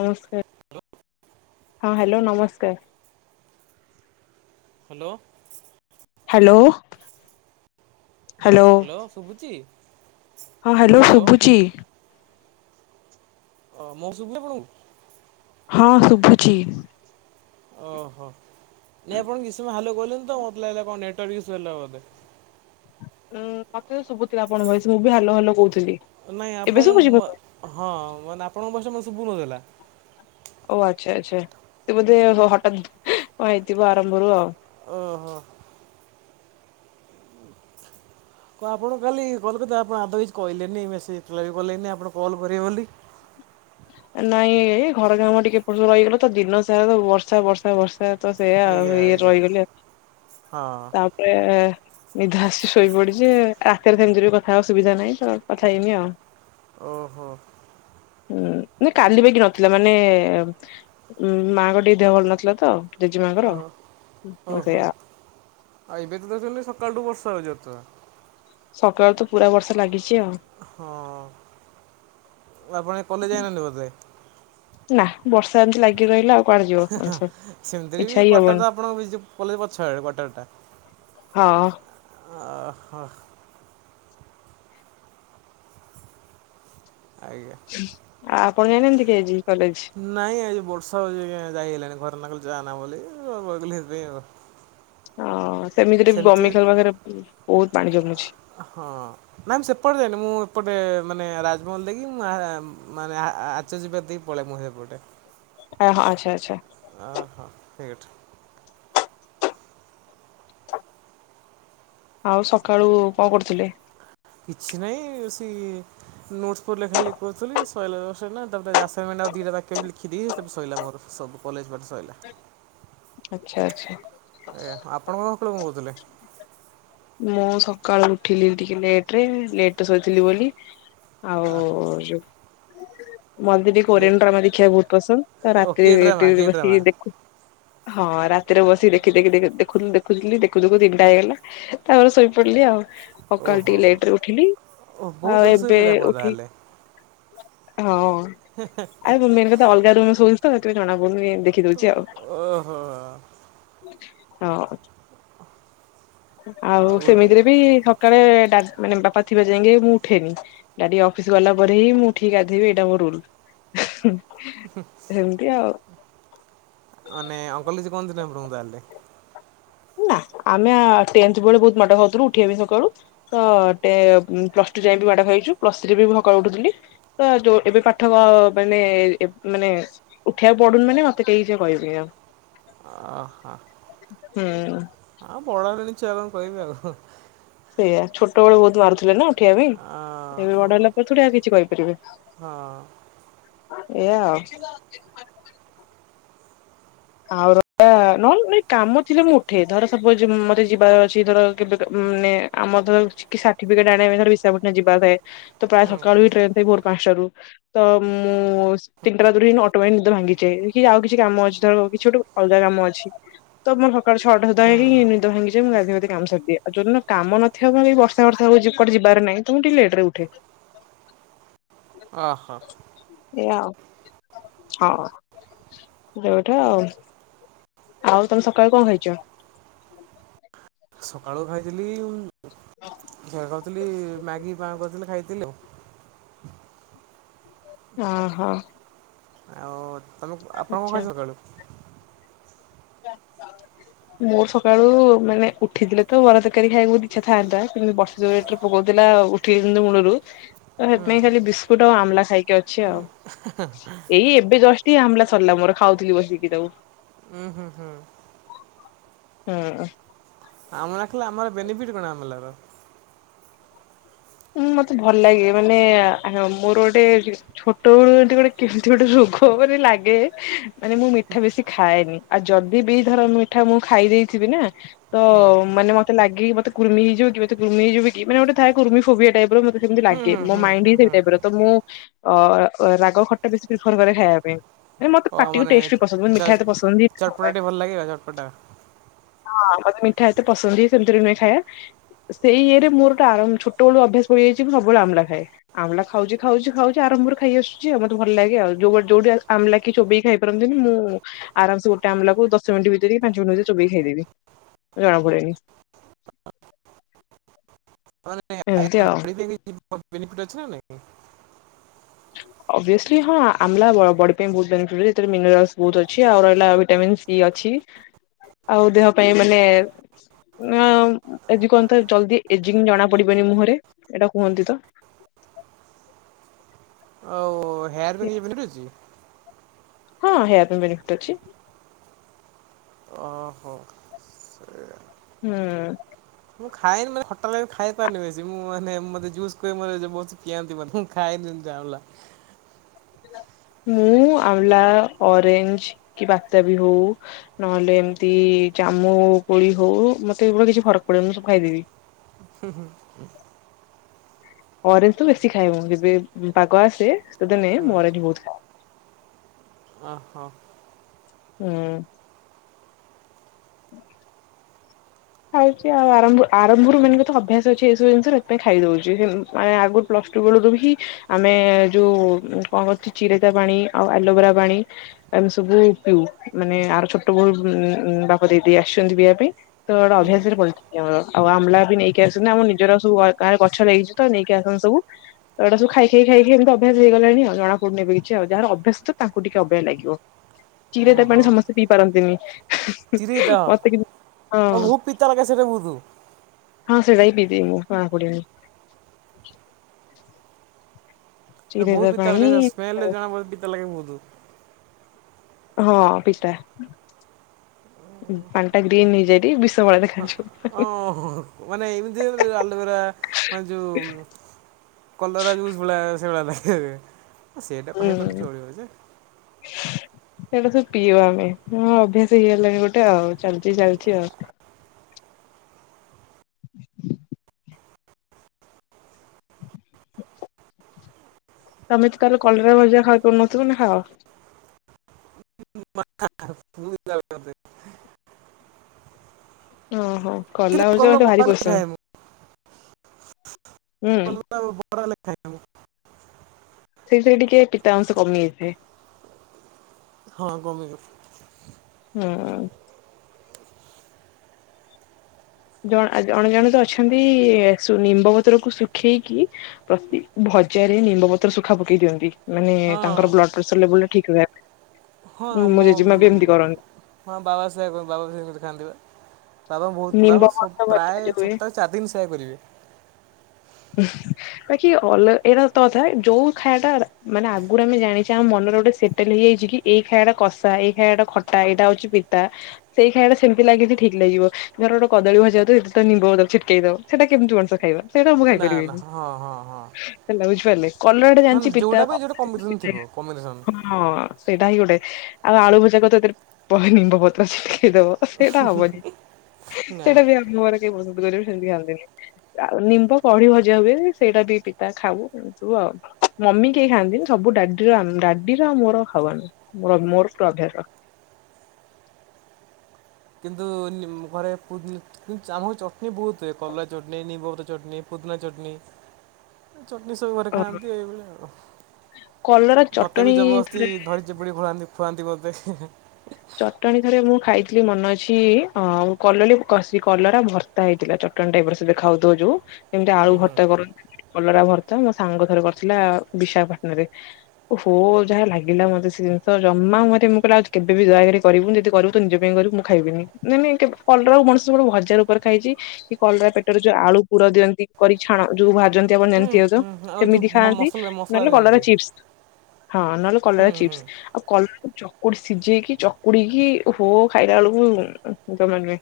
ନମସ୍କାର! ହ୍ୟାଲୋ! ହଁ, ହ୍ୟାଲୋ ନମସ୍କାର। ହ୍ୟାଲୋ! ହ୍ୟାଲୋ! ହ୍ୟାଲୋ! ଶୁଭୁଚି। ହଁ, ହ୍ୟାଲୋ! ଶୁଭୁଚି। ଓ ମଉସୁବିଲି ଆପଣଙ୍କୁ? ହଁ, ଶୁଭୁଛି। ଓହୋ ନାଇ ଆପଣ କିଛି ସମୟ ହ୍ୟାଲୋ କହିଲେ ତ ମୋତେ ଲାଗିଲା ଆପଣଙ୍କ ନେଟୱାର୍କ ଇସ୍ୟୁ ହେଲା ବୋଧେ। ଉଁ ମତେ ତ ଶୁଭୁଥିଲା ଆପଣଙ୍କ ଭଏସ ମୁଁ ବି ହ୍ୟାଲୋ ହ୍ୟାଲୋ କହୁଥିଲି। ନାଇଁ ଏବେ ଶୁଭୁଛି ମୋ ଆପଣଙ୍କ ଭଏସ୍ ହଁ ମାନେ ଆପଣଙ୍କ ଭଏସ ଟା ମୋତେ ଶୁଭୁ ନଥିଲା। ଓ ଆଚ୍ଛା! ଆଚ୍ଛା! ସେ ବୋଧେ ହଠାତ୍ କଣ ହେଇଥିବ ଆାରମ୍ଭରୁ ଆଉ ଓ ହୋ! କଣ ଆପଣ କାଲି କଲ ଆପଣ ଆଦ୍ୟୁ କିଛି କହିଲେନି ମେସେଜ ରିପଲାଏ କଲେନି ଆପଣ କଲ୍ କରିବେ ବୋଲି ନାଇଁ ଏଇ ଘର କାମ ଟିକେ ପଡି ରହିଗଲା ତ ଦିନ ସାରା ତ ବର୍ଷା! ବର୍ଷା! ବର୍ଷା! ସେଇଆ ପା ସେୟା ଆଜ୍ଞା ଆଉ ଇଏ ଆଜ୍ଞା ରହିଗଲି ହଁ ତାପରେ ନିଦ ଆସିଚି ଶୋଇ ପଡିଛି ରାତିରେ ସେମିତିରେ ବି କଥା ହବା ସୁବିଧା ନାହିଁ ତ କଥା ହେଇନି ଆଉ ଓ ହୋ! ହୁଁ ନାଇ କାଲି ପାଇକି ନଥିଲା ମାନେ ଉ ମାଆଙ୍କ ଟିକେ ଦେହ ଭଲ ନଥିଲା ତ ଜେଜେମାଙ୍କର ଓ ଓ ହଁ ହୋ ସେଇଆ ଆଉ ଏବେ ତ ଦେଖୁଛନ୍ତି ସକାଳଠୁ ବର୍ଷା ଯେତ ସକାଳୁତ ପୁରା ବର୍ଷା ଲାଗିଚି। ହଁ, ଆପଣ ଆଜି କଲେଜ ଯାଇନାହାନ୍ତି ବୋଧେ ନା ବର୍ଷା ଏମିତି ଲାଗି ରହିଲା ଆଉ କୁଆଡେ ଯିବ ହେ ହ ମଣିଷ ସେମିତିରେ ବି ଇଚ୍ଛା ହିଁ କ୍ଟର ହବନି ତ ଆପଣଙ୍କ ପେଇ କଲେଜ ପଛ ଆ କୁଆ ଟର ଟା ହଁ ହହ ଆଜ୍ଞା ଆଉ ଆପଣ ଯାଇନାହାନ୍ତି କି ଆଜି? କଲେଜ? ନାଇଁ ଆଜି ବର୍ଷା ହଉଛି ଆଜ୍ଞା ଯାଇ ହେଲାଣି ଘରେ ନା କଲି ଜାନା ବୋଲି ଉ କହୁଥିଲେ ହଁ ସେମିତିରେ ବି ବମି ଖାଲ ପାଖରେ ବହୁତ ପାଣି ଜମୀ ହଁ ନାଇ ମୁଁ ସେପଟେ ଯାଇନି ମୁଁ ଏପଟେ ମାନେ ରାଜମହଲ ଦେଇକି ମୁ ମାନେ ଆ ଆଚର୍ ଯିବା ଦେଇକି ପଳେଇ ମୁଁ ସେପଟେ ଆ ହ ଆଚ୍ଛା ଆଚ୍ଛା ଓ ହୋ ଠିକ ଅଠ ଆଉ ସକାଳୁ କଣ କରୁଥିଲେ? କିଛି ନାଇଁ ସେ ନୋଟ ପ ଲେଖା ଲେଖି କରୁଥିଲି ସଇଲାତ ସଇଲା ତା ପରେ ରାସ ମା ଆଉ ଦିଟା ବାକି ଅଛି ଲେଖିଦି ସେ ସୋଇିଲା ମୋର ସବୁ କଲେଜ ପାଠ ସଇଲା ଆଚ୍ଛା ଆଚ୍ଛା ଏା ଆପଣଙ୍କଣ କଳ କଣ କହୁଥିଲେ? ମୁଁ ସକାଳୁ ଉଠିଲି ଟିକେ ଲେଟ ରେ ଲେଟ ସୋଇଥିଲି ବୋଲି। ଆଉ ଜୁ ମତେ ଟିକେ ଲେ କୋରିଆନ୍ ଡ୍ରାମା ଦେଖିବାକୁ ବହୁତ ପସନ୍ଦ ତା ଓ କି ରାତିରେ ଡ୍ରାମା ଟି କି ଡ୍ରାମା ବସିକି ଦେଖୁ ହଁ ରା ତିରେ ବସିିକି ଦେଖି ଦେଖି ଦେଖୁ ଦେଖୁଥିଲି ଦେଖୁ ଦେଖୁ ତିନିଟା ହେଇଗଲା ତାପରେ ଶୋଇପଡିଲି ଆଉ ସକାଳ ଓହୋ ଟିକେ ଲେଟରେ ଉଠିଲି ଓ ବହୁତ ଆଉ ଜଲ୍ଦି ଏବେ ଶୋଇପଡ଼ିଲେ ଆପଣ ଉଠି ତାହେଲେ ହଁ ଆରେମେନ୍ କଥା ଅଲଗା ରୁମ ଶୋଇଛି ତ ସେଥିପାଇ ଜଣା ପଡୁନି ଏ ଦେଖିଦଉଛି ଆଉ। ଓହୋ ହଁ ଆଉ ସେମିତିରେ ବି ସକାଳେ ଡା ମାନେ ବାପା ଥିବା ଯାଇକେ ମୁଁ ଉଠେନି ଡାଡି ଅଫିସ ଗଲା ପରେ ହିଁ ମୁଁ ଉଠିକି ଗାଧେଇବି ଏଇଟା ମୋର ରୁଲ ହୁ ସେମତି ଆଉ ଆନେ ଅଙ୍କଲ କିଛି କହନ୍ତିନି ଆପଣଙ୍କୁ ତାହେଲେ ନା ଆମେ ଟେନ୍ଥ ବେଲୁ ବହୁତ ମାଡ଼ ଖାଉଥିଲୁ ଉଠିବା ବି ସକାଳୁ ତ ଟେ ଉ ପ୍ଲସ ଟୁ ଯାଏ ବି ବାଡ ଖାଇଚୁ ପ୍ଲସ ଥ୍ରି ରେ ବି ମୁଁ ସକାଳେ ଉଠୁଥିଲି ତ ଯୋଉ ଏବେ ପାଠ କ ମାନେ ମାନେ ମେସେ ଉଠିବାକୁ ପଡୁନି ମାନେ ମତେ କେହି ଯ କହିବେ ଆଉ ଅ ହ ହୁଁ ହ ବଡ଼ଣି ଚ କହିବ ସେଇଆ ଛୋଟବେଳୁ ବହୁତ ମାରୁଥିଲେ ନା ଉଠିବା ପାଇଁ ଏବେ ହଁ ବଡହେଲା ପ ଥୁ କିଛି କହିପାରିବେ ଏୟା ଆଉ ଆଉ ର ନହେଲେ କାମ ଥିଲେ ମୁଁ ଉଠେ ଧର ସବୁ ଏ ଯୋମତେ ଯିବାର ଅଛି ଧର କେବେ କେ ମାନେ ଆମର ଧ ଛି କି ସାର୍ଟିଫିକେଟ ଆଣିବା ପାଇଁ ଧର ବିଶାଖା ପାଟଣା ଯିବାର ଥାଏ ତ ପ୍ରାୟ ହୁଁ ସକାଳୁ ବି ଟ୍ରେନ୍ ଥାଏ ଭୋର୍ ପାଞ୍ଚଟା ରୁ ତ ମୁଁ ତିନିଟା ଧରି ଅଟୋମେଦ ଭାଙ୍ଗିଚେ କି ଆଉ କିଛି କାମ ଅଛି। ଧର କିଛି ଗୋଟୁ ଅଲଗା କାମ ଅଛି। ତ ମୋର ସକାଳେ ଛଅଟ ହୁଁ ସୁଧାହିଁଇ ନିଦ ଭାଙ୍ଗିଯାଏ ମୁଁ ଗାଧି ପାଧେଇ କାମ ସାରିଦିଏ ଆଉ ଯୋଉ ଦିନକାମ ନଥିବ କ କେହିବର୍ଷା ବର୍ଷା କଟେ ଯିବାର ନାାଇଁ ତମ ଟିକେ ଲେଟ ରେ ଉଠେ ଓ ହୋ ଏଇଆଉ ହଁ ଯୋଉଠୁ ଆଉ ଆଉ ତମେ ସକାଳୁ କଣ ଖାଇଛ ସକାଳୁ ଖାଇଥିଲି ହଁ ଥିଲ ମଗି ପା କର ଖାଇଥିଲି ଆଉ ହ ହୋ ଆଉ ତମେ ଆପଣଙ୍କଣ କ ସକାଳୁ [inaudible] ମୁଁ ସକାଳୁ ମାନେ ଉଠିଥିଲେ ତ ବରା ତରକାରୀ ଖଇବାକୁ ଇଚ୍ଛା ଥାନ୍ତା କିମିତି ବର୍ଷଉ ଯାଉ ରେଟ ରେ ପକଉଚି ଉଠେଇ ମୂଳରୁ ତ ସେଥିପାଇଁ ଖାଲି ବିସ୍କୁଟ ଆଉ ଆମ୍ଲା ଖାଇକି ଅଛି ଆଉ। ଏଇ ଏବେ ଜଷ୍ଟ ଆମ୍ଲା ସରିଲା ମୋର ଖାଉଥିଲି ବସିକି ତାକୁ। ଉଁ ହୁଁ ହଁ। ଆମ୍ଲାଖାଇଲେ, ଅମ୍ଲା ର ବେନିଫିଟ କଣ ଆମ୍ଲା ର। ହଁ ମତେ ଭଲ ଲାଗେ ମାନେ ମୋର ଗୋଟେ ଛୋଟ ବେଳୁ ଏ ଗୋଟେ କେମିତି ଗୋଟେ ଖନ ଲାଗେ ମାନେ ମୁଁ ମିଠା ବେଶି ଖାଏନି। ଆଉ ଯଦି ବି ଧର ମିଠା ମୁଁ ଖାଇ ଦେଇେଇଥିବି ନା, ତ ମାନେ ମତେ ଲାଗିକି ମତେ କୁର୍ମି ହେଇଯିବ। କି ମୋତେ କୁର୍ମି ନେଇଯିବ କି? ମାନେ ଗୋଟେ ଥାଏ କୁର୍ମୀ ମୋତେ ସେମିତି ଲାଗେ ମୁଁ ମାଇଣ୍ଡ ହିଁ ସେ ଅ-ଅ ରାଗ ଖଟା ବେଶୀ ପ୍ରେପର କରେ। ଖାଇବା ପାଇଁ। ମତେ ଅ ପାଟିକୁ ମାନେ ଟେଷ୍ଟ ବି ପସନ୍ଦ ହୁଏ, ମିଠା ଚ ଏତେ ପସନ୍ଦ ଚଟପଟା ହୁଏ। ଟିକେ ଭଲ ଲାଗିବ ଚଟପଟା ହଁ ମୋତେ ମିଠା ଏତେ ପସନ୍ଦ ହୁଏ। ସେମିତିରେ ନୁହେ ଖାଇବା। ସେଇ ଇଏରେ ମୋର ଟେ ଆର ଛୋଟବେଳ ଅଭ୍ୟାସ ପାଲେଇଆଇଛି ସବୁବେଳେ ଆମ୍ଳା ଖଏ ଆମ୍ଳା ଖାଉଛି ଖାଉଛି ଖାଉଛି ଆ ମୋର ଖାଇ ଆସୁଛି ଆଉ ମତେ ଭଲ ଲାଗେ ଆଉ ଯୋଉ ଯୋଉଠି ଆମ୍ଲା କି ଚୋବେଇି ଖାଇପାରନ୍ତି ନି ମୁଁ ଆରାମସେ ଗୋଟା ଅମଲାକୁ ଦଶ ମିନିଟ ଭିତରେ ପାଞ୍ଚ ମିନଟ ଭିତରେ ଚୁବେଇ ଖାଇଦେବି ଜଣାପଡେନି। ମାନେ ଏମିତି ଆଉ। ବଡି ପାଇଁ କିଛି ବେନିଫିଟ୍ ଅଛି ନା ନାଇଁ? ଅଭିଅସ୍ଲି ହଁ ଅମଲା ବଡି ପାଇଁ ବହୁତ ବେନିଫିଟ ଏଥିରେ ମିନେରାଲ ବହୁତ ଅଛି ଆଉ ରହିଲା ଭିଟାମିନ। ଅଛି ଆଉ ଦେହ ପାଇଁ ମାନେ ନା ଏଜିଂ କୁହନ୍ତତା ଜଲଦି ଏଜିଂ କି ଜଣା ପଡିବନି ମୁହଁରେ ଏଇଟା କୁହନ୍ତି ତ। ଆଉ ହେୟାର ପାଇ କିଛି ବେନିଫିଟ୍ ଅଛି? ହଁ ହେୟାର ପାଇଁ ବେନିଫିଟ୍ ଅଛି। ଓହୋ। ହୁଁ। ମୁଁ ଖାଇନି ମାନେ ଖଟା ଲାଗେ ଖାଇପାରେନି ବେଶୀ ମୁଁ ମାନେ ମତେ ଜୁସ୍ କୁହ ମୋ ବ ପିଆନ୍ତି ମାନେ ମୁ ଖାଇନି। ଯା ଉ ଲା। ହୁଁ। ମୁଁ ଅମଲା ଅରେ୍ଜ କି ବାତାବି ହଉ ନହେଲେ ଏମତି ଜାମୁ ହଉ କୋଳି ହଉ ମତେ ଏଗୁଳିା କିଛି ଫରକ ପଡେନି ମୁଁ ସବୁ ଖାଇଦେବି। ହୁଁ ହୁଁ। ଅରେଞ୍ଜ ତ ବେଶୀ ଖାଏ ମୁ ଯେବେ ପାଗ ଆସେ ଶୀତ ଦିନେ ମୁଁ ଅରେଞ୍ଜ ବହୁତ ଖାଏ। ଓ ହୋ। ହୁଁ। ଖାଉଛି ଆଉ ଆରଭ ଆରମ୍ଭରୁ ମାନେ ଅଭ୍ୟାସ ଅଛି ଏସବୁ ଜିନିଷ ସେଥିାଇଁ ଖାଇଦଉଛି ଆଗରୁ ପ୍ଳ ଟୁ ବେଳରୁ ହିଁ ଆମେ ଯୋଉ କଣ କରୁଛି ଚିରେତା ପାଣି ଆଉ ଆଲୋଭେରା ପାଣି ଆମେ ସବୁ ପିଉ ମାନେ ଆର ଛୋଟ ବୋଉ ବାପା ଦେଇଦେଇ ଆସିଛନ୍ତି ପିଇବା ପାଇଁ ତ ଏଡା ଅଭ୍ୟାସରେ ଆଉ ଆମ୍ଳା ବି ନେଇକି ଆସ ଆମର ନିଜର ସବୁ ଗାଁରେ ଗଛ ଲାଗିଛି ତ ନେଇକି ଆସ ହଉ। ତଇଟା ସବୁ ଖାଇ ଖାଇ ଏମିତି ଅଭ୍ୟାସ ହେଇଗଲାଣି ଆଉ ଜଣା ପଡୁନେ କିଛି ଆଉ ଯାହାର ଅଭ୍ୟାସ ତ ତାଙ୍କୁ ଟିକେ ଅବାଗିୟା ଲାଗିବ। ଚିରେ ତା ପାଣି ଓହୋ ସମସ୍ତେ ପିଇ ପାରନ୍ତିନି ମତେ କିଛି ଓଉ ଭହୁତ ପିତା ଲାଗେ ସେଇଟା ବହୁତ୍ ହଁ ସେଡ଼ା ବି ପିଇ ଦିଏ ମୁଁ ଜନାପଡ଼ିବନି। ବହୁତ ପିତା ପାଣି ଲାଗେ ସ୍ମେଲରୁ ଜଣା ପିତା ଲାଗେ ବହୁତ। ହଁ ପିତା ପାଣିଟା ଗ୍ରୀନ୍ ହେଇଯାଏ। ଭଳିଆ ଦେଖାଯିବ। ଓହୋ ମାନେ ଏମିତି ଅଲ୍ବେର ମାନେ ଯୋଉ କଲରା ଯୁସ ବଳିଆ ସେଇବଳିଆ ଲାଗେ। ହୁଁ। [unintelligible] ସେଇଟା ସବୁ ପିଉ ଆମେ। ହଁ ଅଭ୍ୟାସ ହେଇଗଲାଣି ଗୋଟେ ଆଉ ଚାଲିଛି ଚାଲିଛି ଆଉ। [inaudible] [inaudible] [inaudible] ତମେ ତ ତାହେଲେ କଲରା ଭଜା ଖାଇପାରୁନଥିବ ନା ଖାଅ? [unintelligible] ଓହୋ କିନ୍ତୁ କଲରା ହଉଛି ମତେ ବରା ଭାରି ହେଲେ ପସନ୍ଦ। ଖାଏ ମୁଁ। ହୁଁ [unintelligible] ସେଇଥିରେ ଟିକେ ପିତା ଅଂଶ କମି ଯାଇଥାଏ। ହଁ କମିବ। ହଁ ଆଉ ଜଣ ଜଣେ ଜଣେ ତ ଅଛନ୍ତି, ନିମ୍ବ ପତ୍ରକୁ ଶୁଖେଇକି ପ୍ରତି ଚେରି ନିମ୍ବପତ୍ର ଶୁଖା ପକେଇ ଦିଅନ୍ତି। ମାନେ ହଁ ତାଙ୍କର ବ୍ଲଡ ପ୍ରେସର ଲେବୁଲ ଟା ଠିକ୍ ରୁହେ। ହଁ ମୋ ମମ୍ ଜିମା ବି ଏମିତି କରନ୍ତି। ହଁ ବାବା ସାହେବ୍ ବାବା [unintelligible] ଖାନ୍ତି ବା ବାବା ବହୁତ ନିମ୍ବ ବାବା ପତ୍ର ଭଜା ପ୍ରାୟ ଯୋଉ ହୁଏ ସପ୍ତାହ ଚାରି ଦିନ ସେୟା କରିବେ। [unintelligible] ବାକି ଅଲ ଏଟ ତଥା ଯୋଉ ଖାଇବା ଟା ମାନେ ଆଗରୁ ଆମେ ଜାଣିଛେ ଆମ ମନରେ ଗୋଟେ ସେଟଲ ହେଇଯାଇ କି ଏଇ ଖାଇବାଟା କଷା, ଏଇ ଖାଇଟା ଖଟା, ଏଇଟା ହଉଛି ପିତା ସେଇ ଖାଇବା ଟା ସେମିତି ଲାଗିଛି ଠିକ ଲାଗିବ। ଘର ଗଟେ କଦଳୀ ଭଜା ଏ ତ ନିମ୍ବ ଦବ ଛିଟକେଇ ଦବ। ସେଟା କେମିତି ମଣିସ ଖାଇବା ସେଇଟା [unintelligible] ନା ନା ହଁ ହଁ ହଁ ମାନେ ଯୋଉଟା ପାଇଁ ଯୋଉଟା କମ୍ବିନେସନ୍ ଥିବ କମ୍ବିନେସନ୍। ହଁ ସେଇଟା ହିଁ ଗୋଟେ ଆଉ ଆଳୁ ଭଜା କ ତ ଏଥିରେ ନିମ୍ବ ପତ୍ର ଅଛି। ଦବ ସେଇଟା ହବନି। ନା ସେଇଟା ବି ଆମ ଘର କେହି ପସନ୍ଦ କରିବେ। ଦିଅନ୍ତିନି। ଆଉ ନିମ୍ବ ବଢି ଭଜା ହୁଏ ସେଇଟା ବି ପିତା ଖାଉ। ଆଉ ମମି କେହି ଖାଆନ୍ତିନି ସବୁ ଡାଡିର ଡାଡିର ଆଉ ମୋର ଖାଉ ଆମେ। ମୋର ମୋର ପୁରା ଅଭ୍ୟାସ। [inaudible] କିନ୍ତୁ ଘରେ ଚଟଣିୀ ବହୁତ ହୁଏ, କଲରା ଚଟଣିୀ, ନିମ୍ବପତ୍ର ଚଟଣିୀ। ପୁଦିନା ଚଟଣିୀ, ଚଟଣିି ସବୁ ଘରେ ଓହୋ ଖାଆନ୍ତି ଏଇଭଳିଆ କଲରା ଆଉ। ମତେ ବି ଚଟଣି ଜବରଦସ୍ତି ଥରେ ଧରିଚି ପୁଡି ଭଳାନ୍ତି [unintelligible] ଚଟଣିୀ ଥରେ ମୁଁ ଖାଇଥିଲି ମନେ ଅଛି ଅ କଲରା ଭର୍ତ୍ତା ହେଇଥିଲା। ମଟନ ଟାଇପ ରସ ଦେଖାଉଥିବ ଯୋଉ ଯେମତି ହୁଁ ଆଳୁ ହୁଁ ଭର୍ତା କର, କଲରା ଭର୍ତା ମୋ ସାଙ୍ଗ ଥରେ କରିଥିଲା। ବିଶାଖାପାଟଣଆ ରେ। ହୋ ଯାହା ଲାଗିଲା ମତେ ସେ ଜିନିଷ ଜମା ମୁହଁରେ ମୁଁ କହିଲି ଆଉ କେବେ ବି ଦୟାକରି କରିବୁ ଯଦି କରିବୁ ତ ନିଜ ପାଇଁ କରିବୁ ମୁଁ ଖାଇବିନି। ନାଇ ନାଇ କଲରାକୁ ମଣିଷ ଗୋଟେ ଭଜା ରୂପରେ ଉପରେ ଖାଇଛି। କି କଲରା ପେଟରେ ଯୋଉ ଆଳୁ ପୁର ଦିଅନ୍ତି କରି ଛାଣ ଯୋଉ ଭାଜନ୍ତି ଆଉ ହୁଁ ଅନ୍ୟାନ୍ୟ ହୁଁ ହୁଁ ଆଉ ଯୋଉ ସେମିତି ମ ଖାଆନ୍ତି ମସଲା ମସଲା ନହେଲେ କଲରା ଦିଅନ୍ତି। ଚିପ୍ସ। ହଁ ନହେଲେ ହୁଁ କଲରା ହୁଁ ଚିପ୍ସ। ଆଉ କଲରା ଚକୁଡ଼ି ସିଝେଇକି ଚକୁଡିକି ହୋ ଖାଇଲା ବେଳକୁ ଜମା ନୁହେଁ।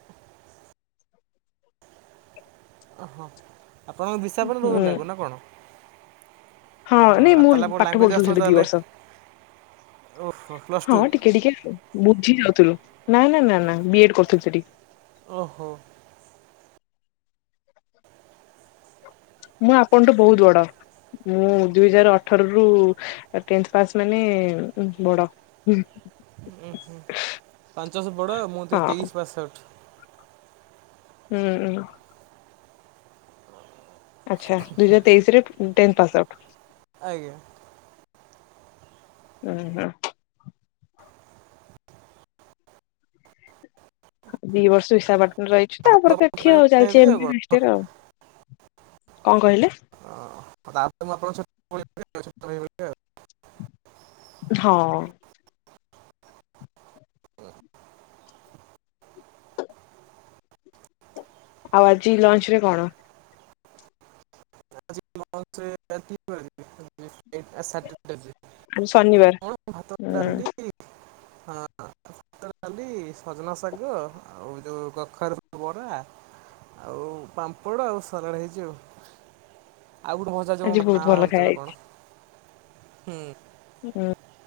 [inaudible] ଆପଣଙ୍କ ହୁଁ [unintelligible] ନା କଣ? ହଁ ଓହୋ ନାଇଁ ଆଉ ମୁଁ ତାହେଲେ ଆପଣ ପାଠ ଲାଙ୍ଗୁଏଜ ପଢୁଥିଲି ଆସୁଥିବ ସେଠି ଦି ତାହେଲେ। ବର୍ଷ। ଓହୋ ପ୍ଲସ୍ ଟୁ ହଁ ଟିକେ ଟିକେ ବୁଝି ଯାଉଥିଲୁ। ନା ନା ନା ନା ବିଏଡ୍ କରୁଥିଲି ସେଠି। ଓହୋ। ମୁଁ ଆପଣଠୁ ବହୁତ ବଡ। ମୁଁ ଦୁଇ ହଜାର ଅଠର ରୁ ଟେନ୍ଥ୍ ପାସ୍ ମାନେ ବଡ। ହୁଁ ହୁଁ। ପାଞ୍ଚ ବର୍ଷ ବଡ। ମୁଁ ଦୁଇହଜାର ହଁ ତେଇଶ ପାସ୍ଆଉଟ୍। ହୁଁ ହୁଁ। ଆଛା ଦୁଇହଜାର ତେଇଶି ରେ ଟେନ୍ଥ ପାସ୍ ଆଉଟ। ଆଜ୍ଞା। ହୁଁ ହୁଁ। ଉ ଦି ବର୍ଷ [unintelligible] ହିସା ବାଟଣରେ [unintelligible] ରହିଛୁ ତାପରେ ଏଠି ଆଉ ଚାଲିଛି ହେବି ଆଉ ଏମିତି କଣ। [unintelligible] ରାରେ [unintelligible] ଆଉ। କଣ କହିଲେ? [unintelligible] ତାରେ ମୁ ଆ। [unintelligible] ହଁ। ଆଉ ଆଜି ଲଞ୍ଚ୍ ରେ କଣ? ଲଞ୍ଚ୍ ରେ [unintelligible] [unintelligible] ଟ କଣ ଆଜି ଶନିବାର ଭାତ ହୁଁ ଡାଲିିଲ ହଁ। [unintelligible] ଡାଲି, ସଜନା ଶାଗ ଆଉ ଯୋଉ କଖରୁ ବରା। ଆଉ ପାମ୍ପଡ଼ ଆଉ ସାଲାଡ଼ ହେଇଛି ଆଉ। ଆଉ ଗୋଠେ [unintelligible] ମଜାଛିବ ଆଜି ମତେ ବହୁତ ମାଁ ଭଲ ବାହାରୁଛି [unintelligible] ତ ଖାଇବା କଣ ହୁଁ। ହୁଁ।